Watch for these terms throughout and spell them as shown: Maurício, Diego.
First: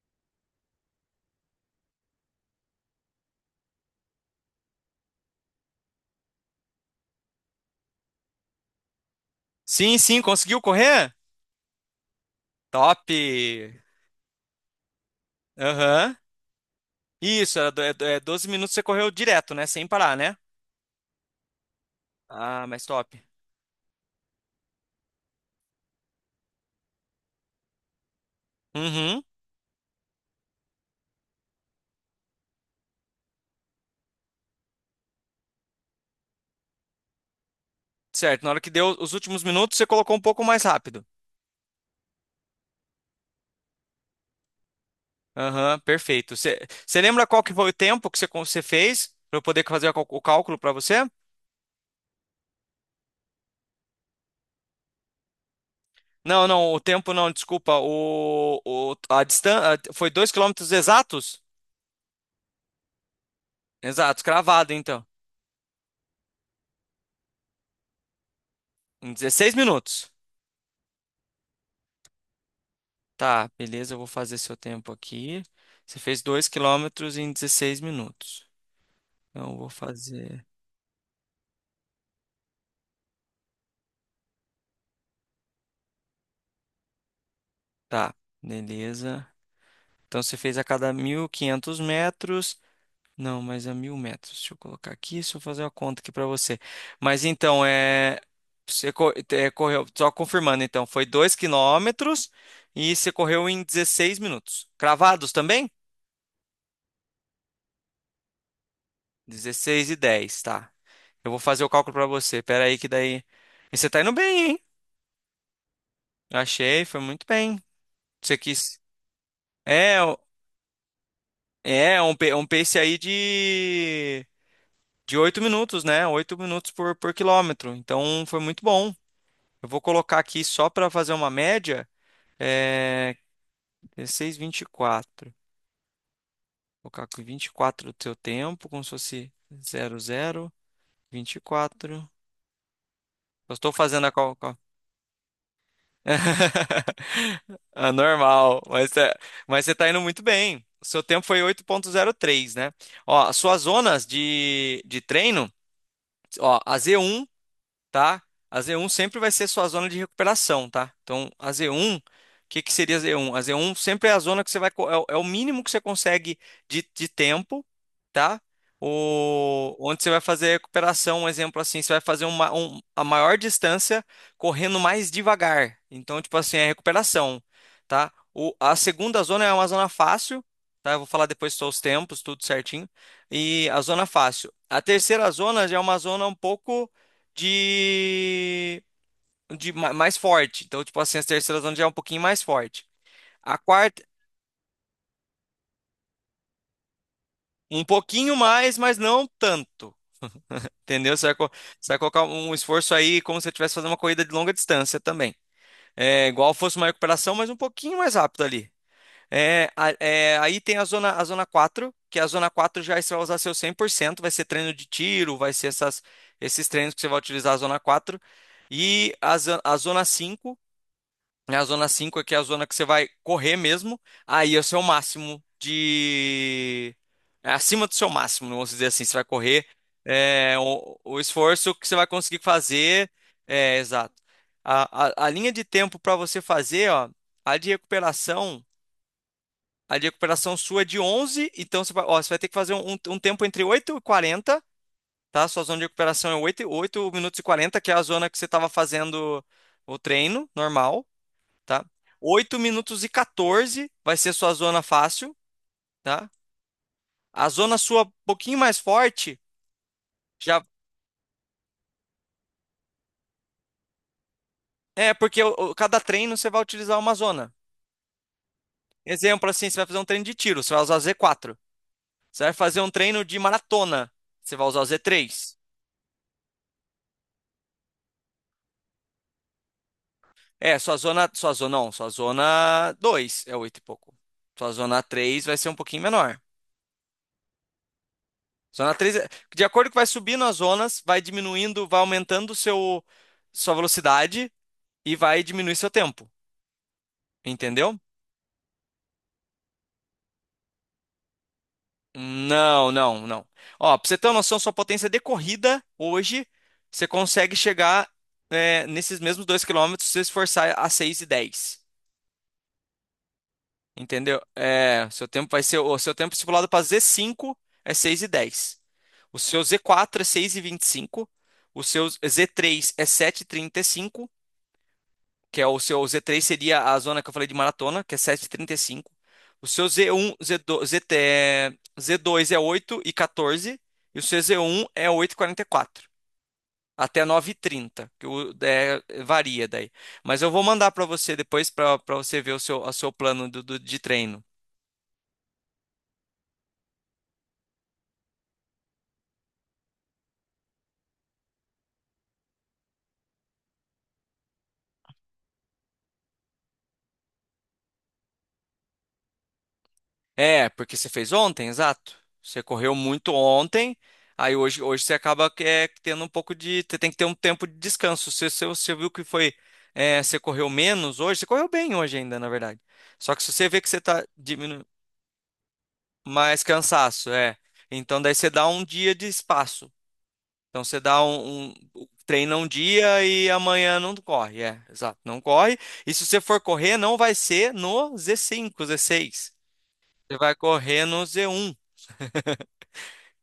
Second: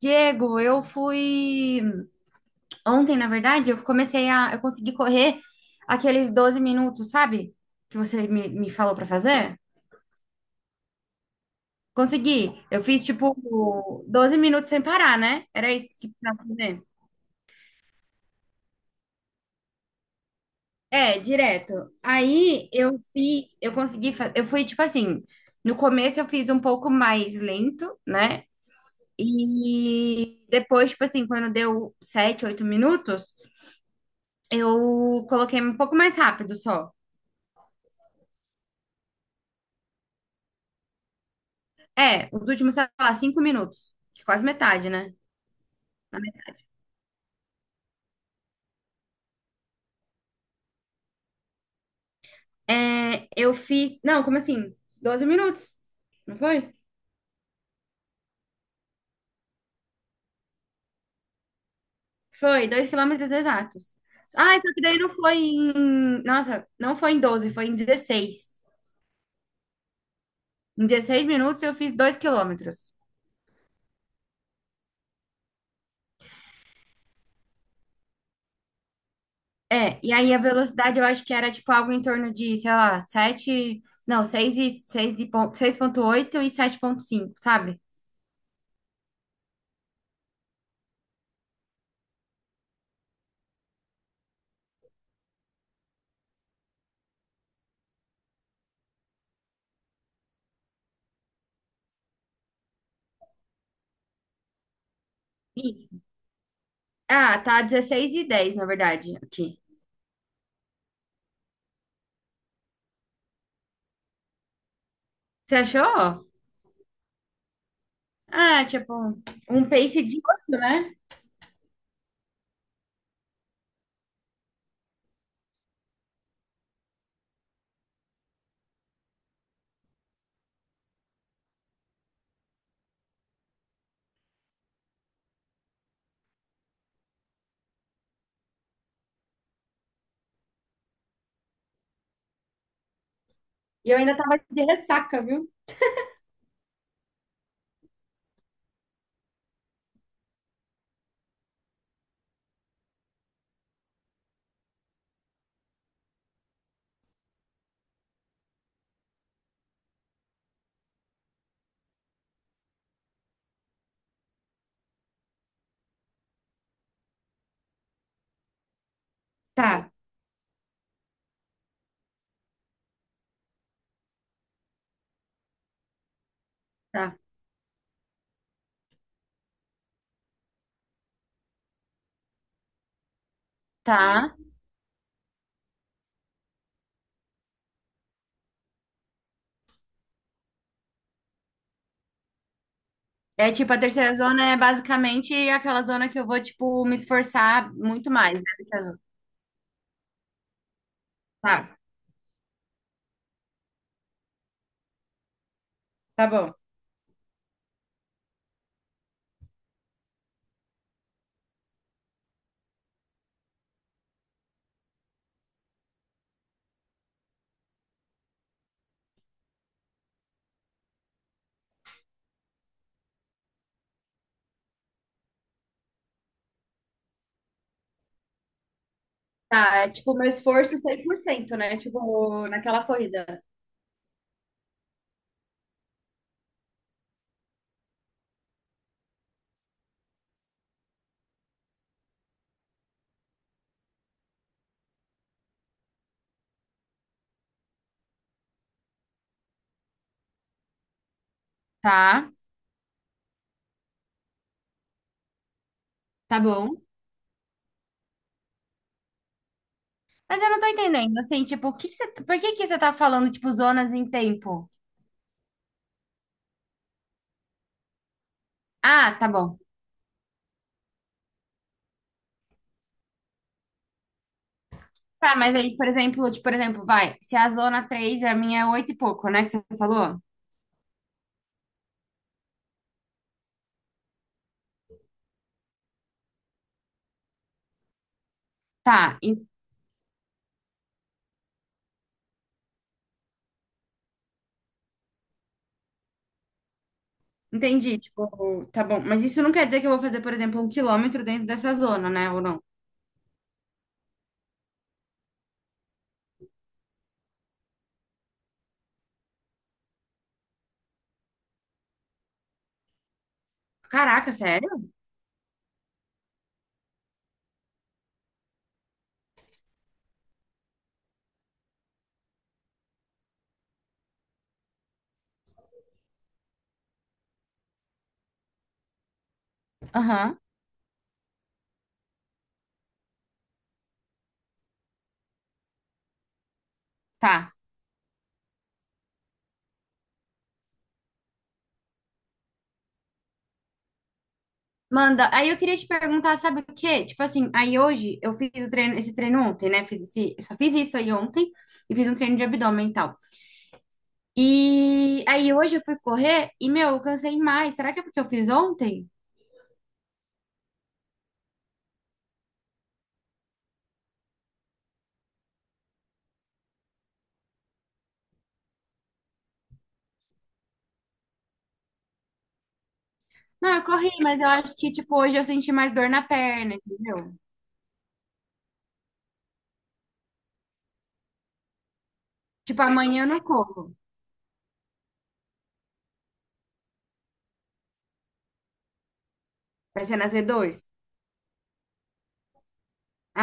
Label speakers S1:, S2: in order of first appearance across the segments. S1: Diego, eu fui ontem, na verdade, eu consegui correr aqueles 12 minutos, sabe? Que você me falou pra fazer?
S2: Sim, sim, conseguiu correr?
S1: Consegui. Eu fiz
S2: Top!
S1: tipo 12 minutos sem parar, né? Era isso que
S2: Aham.
S1: precisava fazer.
S2: Isso, era do- é 12 minutos você correu direto, né? Sem parar, né?
S1: É, direto.
S2: Ah, mas top.
S1: Eu consegui, eu fui tipo assim, no começo eu fiz um pouco mais lento, né?
S2: Uhum.
S1: E depois, tipo assim, quando deu sete, oito minutos, eu coloquei um pouco mais rápido só.
S2: Certo, na hora que deu os últimos minutos, você colocou um pouco mais rápido.
S1: É, os últimos, sei lá, cinco minutos. Que Quase metade, né?
S2: Aham, perfeito. Você lembra qual que foi o tempo que você fez para eu poder fazer o cálculo para você?
S1: É, eu fiz. Não, como assim? 12 minutos, não
S2: Não, não,
S1: foi?
S2: o tempo não, desculpa. A distância foi 2 quilômetros exatos?
S1: Foi, dois quilômetros exatos.
S2: Exatos,
S1: Ah,
S2: cravado
S1: só que daí
S2: então.
S1: não foi em. Nossa, não foi em 12, foi em dezesseis.
S2: Em 16 minutos.
S1: Em 16 minutos eu fiz dois quilômetros.
S2: Tá, beleza, eu vou fazer seu tempo aqui. Você fez 2 quilômetros em 16 minutos. Então, eu vou
S1: É, e aí a
S2: fazer.
S1: velocidade eu acho que era tipo algo em torno de, sei lá, 7, Não, 6,8 e sete vírgula cinco, sabe?
S2: Tá, beleza. Então, você fez a cada 1.500 metros. Não, mas a 1.000 metros. Deixa eu colocar aqui, deixa eu fazer uma conta aqui pra você. Mas então, é. Você correu, só confirmando então, foi 2 quilômetros e você correu em 16 minutos. Cravados também?
S1: Isso. Ah, tá 16 e 10 na verdade, aqui.
S2: 16:10, tá. Eu vou fazer o cálculo pra você. Pera aí que daí. E você tá indo bem.
S1: Você achou?
S2: Achei, foi muito bem. Você
S1: Ah,
S2: quis.
S1: tipo, um
S2: É,
S1: pace de oito, né?
S2: é um pace aí de 8 minutos, né? 8 minutos por quilômetro. Então foi muito bom. Eu vou colocar aqui só para fazer uma média. É 16:24. Vou colocar aqui 24 do seu tempo, como se fosse zero zero, vinte e quatro. Eu estou
S1: E eu
S2: fazendo a
S1: ainda tava
S2: calculação.
S1: de ressaca, viu?
S2: Ah, normal, mas você tá indo muito bem. O seu tempo foi 8:03, né? Ó, as suas zonas de treino. Ó, a z um tá? A z um sempre vai ser sua zona de recuperação, tá? Então, a z um o que que seria a z um A z um sempre é a zona que você vai, co- é o é o mínimo que você consegue de tempo, tá?
S1: Tá,
S2: Onde você vai fazer a recuperação, um exemplo assim, você vai fazer a maior distância correndo mais devagar. Então, tipo assim, é a
S1: tá,
S2: recuperação, tá? A segunda zona é uma zona fácil, tá? Eu vou falar depois só os tempos, tudo certinho. E a zona
S1: tá.
S2: fácil. A terceira zona já é uma zona um pouco de, mais forte. Então, tipo assim, a terceira zona já é um pouquinho mais forte.
S1: É
S2: A
S1: tipo, a
S2: quarta,
S1: terceira zona é basicamente aquela zona que eu vou, tipo, me esforçar
S2: um
S1: muito mais,
S2: pouquinho
S1: né? Do que
S2: mais,
S1: as
S2: mas
S1: outras.
S2: não tanto. Entendeu? Você vai, co-
S1: Tá,
S2: você vai colocar um esforço aí como se você estivesse fazendo uma corrida de longa distância também. É
S1: tá
S2: igual
S1: bom.
S2: fosse uma recuperação, mas um pouquinho mais rápido ali. Aí tem a zona quatro, que a zona 4 já você vai usar seu 100%, vai ser treino de tiro, vai ser esses treinos que você vai utilizar a zona quatro. E a zona cinco. A zona 5 aqui é a zona que você vai correr mesmo. Aí é o seu máximo de. É acima do seu máximo, vamos dizer assim. Você vai correr.
S1: Tá, é tipo, meu
S2: é,
S1: esforço
S2: o,
S1: cem por
S2: o
S1: cento,
S2: esforço
S1: né?
S2: que você vai conseguir
S1: Tipo, naquela
S2: fazer.
S1: corrida.
S2: É, exato. A linha de tempo para você fazer, ó, a de recuperação, a de recuperação sua é de 11. Então ó, você vai ter que fazer um tempo entre 8 e 40, tá? Sua zona de recuperação é 8, minutos e 40, que é a zona que você estava fazendo o treino normal, tá?
S1: Tá,
S2: Oito minutos e 14 vai ser sua zona fácil, tá?
S1: tá bom.
S2: A zona sua um pouquinho mais forte
S1: Mas eu não
S2: já
S1: tô entendendo, assim, tipo, o que que você, por que que você tá falando, tipo, zonas em tempo?
S2: é porque cada treino você vai utilizar uma zona.
S1: Ah, tá
S2: Exemplo
S1: bom.
S2: assim, você vai fazer um treino de tiro, você vai usar o z quatro Você vai fazer um treino de maratona, você vai usar o z
S1: Tá, mas
S2: três
S1: aí, por exemplo, vai, se a zona 3, a minha é 8 e pouco, né, que você falou?
S2: É, sua zona não, sua zona 2 é 8 e pouco. Sua zona 3 vai ser um pouquinho menor. Zona 3
S1: Tá,
S2: é-
S1: en-
S2: de acordo que vai subindo as zonas, vai diminuindo, vai aumentando o seu sua velocidade e vai diminuir seu tempo. Entendeu?
S1: entendi. Tipo, tá bom. Mas isso não quer dizer que eu vou fazer, por exemplo, um quilômetro dentro dessa zona, né? Ou não?
S2: Não, não, não. Ó, pra você ter uma noção, sua potência de corrida hoje, você consegue chegar, nesses mesmos 2 quilômetros se você esforçar a 6:10.
S1: Caraca,
S2: Entendeu?
S1: sério?
S2: É, seu tempo vai ser, o seu tempo estipulado para z cinco é 6:10. O seu z quatro é seis e vinte e cinco. O seu z três é 7:35. Que é o seu Z3, seria a zona que eu falei de maratona, que é 7:35. O seu Z1,
S1: Aham,
S2: Z2, ZT, Z2 é 8 e 14 e o seu Z1 é 8:44 até nove e
S1: tá.
S2: trinta que varia daí. Mas eu vou mandar para você depois para você ver o seu plano de treino.
S1: Manda. Aí eu queria te perguntar, sabe o quê? Tipo assim, aí hoje eu fiz o treino, esse treino ontem, né? Fiz esse, eu só fiz isso aí ontem e fiz um treino de abdômen e tal. E aí hoje eu fui correr e, meu, eu cansei mais. Será que é porque eu fiz ontem?
S2: É, porque você fez ontem, exato. Você correu muito ontem. Aí hoje você acaba que, tendo um pouco de. Você tem que ter um tempo de descanso. Se você viu que foi. Você correu menos hoje, você correu bem hoje ainda, na verdade. Só que se você
S1: Não,
S2: vê
S1: eu
S2: que você
S1: corri,
S2: está
S1: mas eu acho
S2: diminuindo
S1: que, tipo, hoje eu senti mais dor na
S2: mais
S1: perna,
S2: cansaço.
S1: entendeu?
S2: Então daí você dá um dia de espaço. Então você treina um
S1: Tipo,
S2: dia
S1: amanhã eu não
S2: e
S1: corro.
S2: amanhã não corre. É, exato, não corre. E se você for correr, não vai ser no z cinco, z seis.
S1: Vai ser na
S2: Você
S1: z
S2: vai
S1: dois.
S2: correr no z um.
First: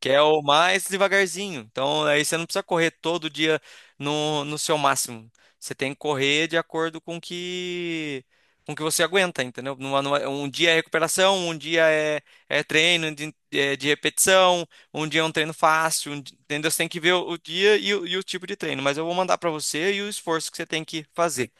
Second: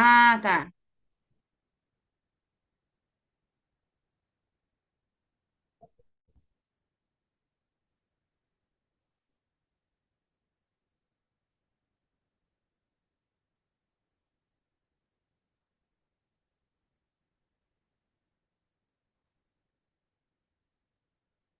S2: Que é o
S1: tá.
S2: mais devagarzinho. Então, aí você não precisa correr todo dia no seu máximo. Você tem que correr de acordo com que você aguenta, entendeu? Um dia é recuperação, um dia é treino de repetição, um dia é um treino fácil. Entendeu? Você tem que ver o dia e o tipo de treino. Mas eu vou mandar para você e o esforço que você tem que fazer.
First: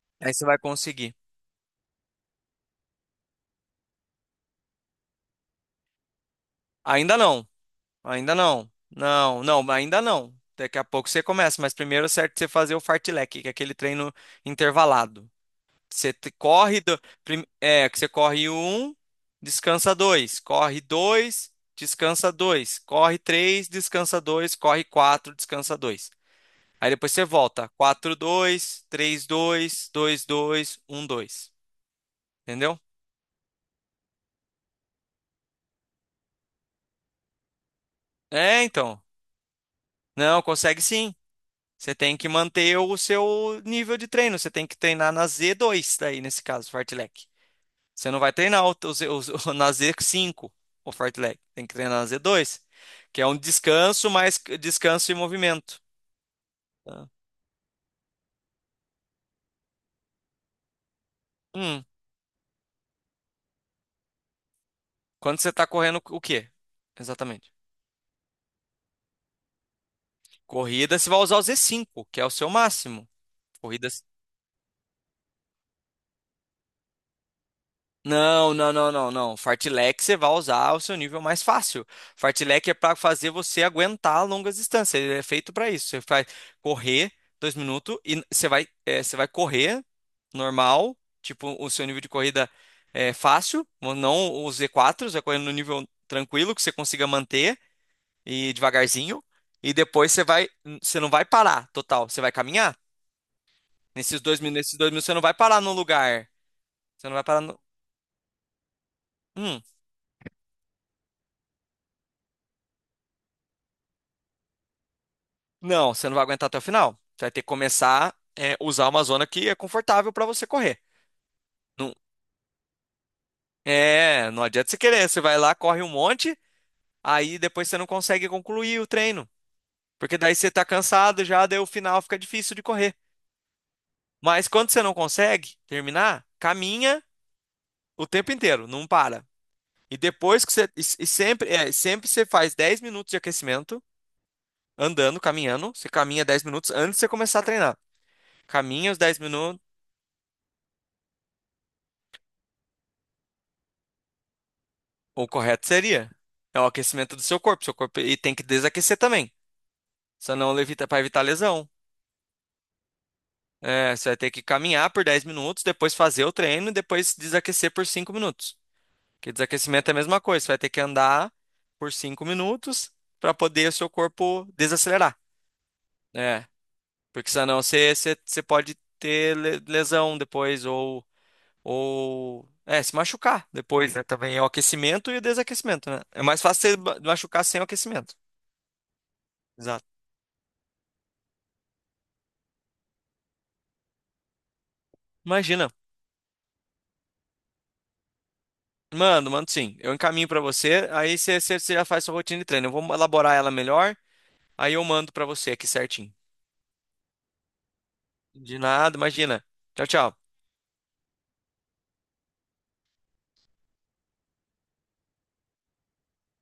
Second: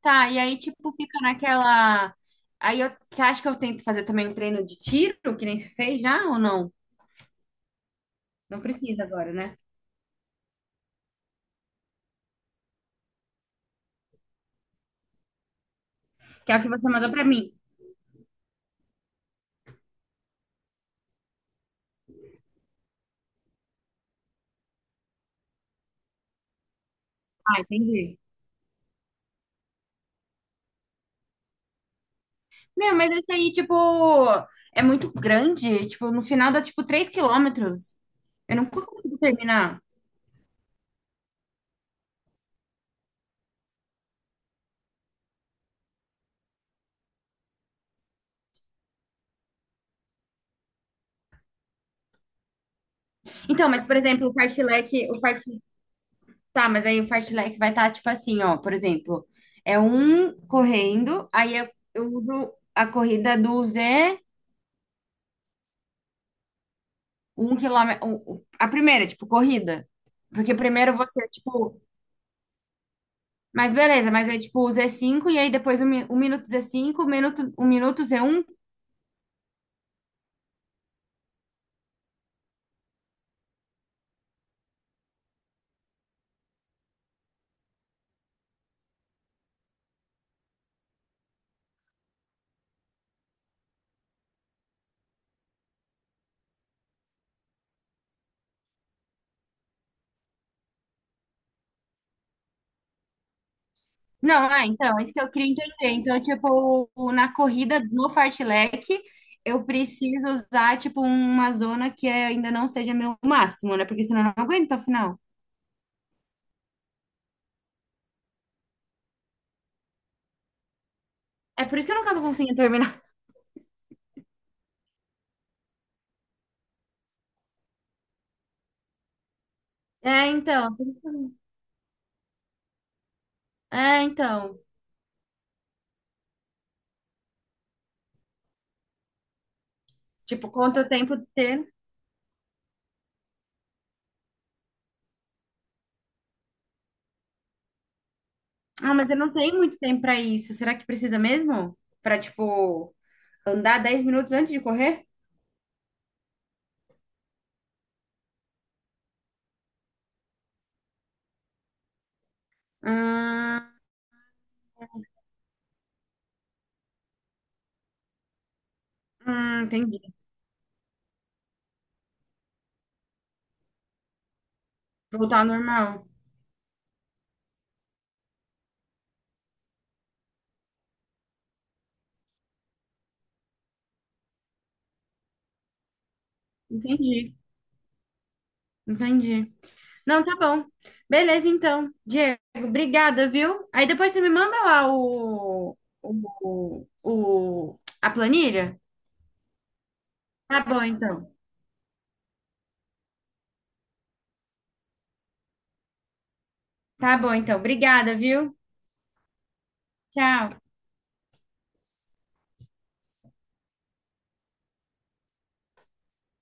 S1: Tá,
S2: Aí
S1: e
S2: você vai
S1: aí, tipo,
S2: conseguir.
S1: fica naquela. Aí eu... você acha que eu tento fazer também um treino de tiro, que nem se fez já ou não?
S2: Ainda não. Ainda
S1: Não
S2: não.
S1: precisa agora,
S2: Não,
S1: né?
S2: não, ainda não. Daqui a pouco você começa, mas primeiro é certo você fazer o fartlek, que é aquele treino intervalado. Você te-
S1: Que é o que
S2: corre
S1: você
S2: do,
S1: mandou pra mim.
S2: prim- é, Que você corre um, descansa dois, corre dois, descansa dois, corre três, descansa dois, corre quatro, descansa dois. Aí depois você
S1: Ah,
S2: volta, quatro,
S1: entendi.
S2: dois, três, dois, dois, dois, um, dois. Entendeu?
S1: Meu, mas esse aí, tipo, é muito grande. Tipo, no final dá, tipo, 3 quilômetros. Eu
S2: É,
S1: não
S2: então.
S1: consigo terminar.
S2: Não, consegue sim. Você tem que manter o seu nível de treino. Você tem que treinar na Z2, daí, nesse caso, fartlek. Você não vai treinar na Z5, o fartlek. Tem que treinar na Z2, que é um
S1: Então, mas, por
S2: descanso,
S1: exemplo, o
S2: mais
S1: fartlek,
S2: descanso e
S1: o fart...
S2: movimento.
S1: tá, mas aí o
S2: Tá?
S1: fartlek vai estar, tipo assim, ó, por exemplo, é um correndo, aí eu,
S2: Hum,
S1: eu uso a corrida do Z.
S2: Quando você está correndo, o quê? Exatamente.
S1: A primeira, tipo, corrida. Porque primeiro
S2: Corrida, você vai
S1: você,
S2: usar o
S1: tipo.
S2: Z5, que é o seu máximo.
S1: Mas
S2: Corrida.
S1: beleza, mas é tipo o z cinco e aí depois o minuto z cinco o minuto z um.
S2: Não, não, não, não, não. Fartlek você vai usar o seu nível mais fácil. Fartlek é para fazer você aguentar longas distâncias. Ele é feito para isso. Você vai correr 2 minutos e você vai correr normal, tipo o seu nível de corrida é fácil, não o Z4, você vai correndo no nível tranquilo que você consiga manter e devagarzinho. E depois você não vai parar total. Você vai caminhar.
S1: Não, é,
S2: Nesses dois
S1: então, é
S2: minutos
S1: isso
S2: você não
S1: que eu
S2: vai
S1: queria
S2: parar no
S1: entender. Então,
S2: lugar.
S1: tipo,
S2: Você não vai
S1: na
S2: parar no.
S1: corrida no fartlek,
S2: Hum.
S1: eu preciso usar, tipo, uma zona que é, ainda não seja meu máximo, né? Porque senão eu não aguento até o final.
S2: Não, você não vai aguentar até o final. Você vai ter que começar a usar uma zona que é confortável para você correr.
S1: É por isso que
S2: Não,
S1: eu nunca tô conseguindo terminar.
S2: não adianta você querer. Você vai lá, corre um monte, aí depois você não consegue concluir o treino. Porque
S1: É,
S2: daí você tá
S1: então.
S2: cansado já, daí o final fica difícil de correr.
S1: É,
S2: Mas
S1: então.
S2: quando você não consegue terminar, caminha o tempo inteiro, não para. E depois
S1: Tipo,
S2: que você. E,
S1: quanto
S2: e
S1: tempo
S2: sempre,
S1: ter.
S2: é, sempre você faz 10 minutos de aquecimento, andando, caminhando. Você caminha 10 minutos antes de você começar a treinar. Caminha
S1: Ah,
S2: os
S1: mas eu
S2: dez
S1: não tenho
S2: minutos.
S1: muito tempo pra isso. Será que precisa mesmo? Pra, tipo, andar dez minutos antes de correr?
S2: O correto seria. É o aquecimento do seu corpo. Seu corpo e tem que desaquecer também. Senão levita para evitar lesão.
S1: Hum,
S2: É, você vai ter que caminhar por 10 minutos, depois fazer o treino e depois desaquecer por 5 minutos. Porque desaquecimento é a
S1: entendi.
S2: mesma coisa. Você vai ter que andar por 5 minutos para poder o seu corpo desacelerar.
S1: Voltar ao normal.
S2: É, porque senão você pode ter lesão depois, ou se machucar depois, né? Também é o aquecimento e o desaquecimento, né? É mais fácil você
S1: Entendi,
S2: machucar sem o aquecimento.
S1: entendi.
S2: Exato.
S1: Não, tá bom. Beleza, então. Diego, obrigada, viu? Aí depois você me manda lá
S2: Imagina.
S1: a planilha?
S2: Mando, mando sim. Eu encaminho pra
S1: Tá bom,
S2: você, aí
S1: então.
S2: você já faz sua rotina de treino. Eu vou elaborar ela melhor, aí eu mando pra você aqui certinho.
S1: Tá bom, então. Obrigada, viu?
S2: De nada, imagina. Tchau, tchau.
S1: Tchau.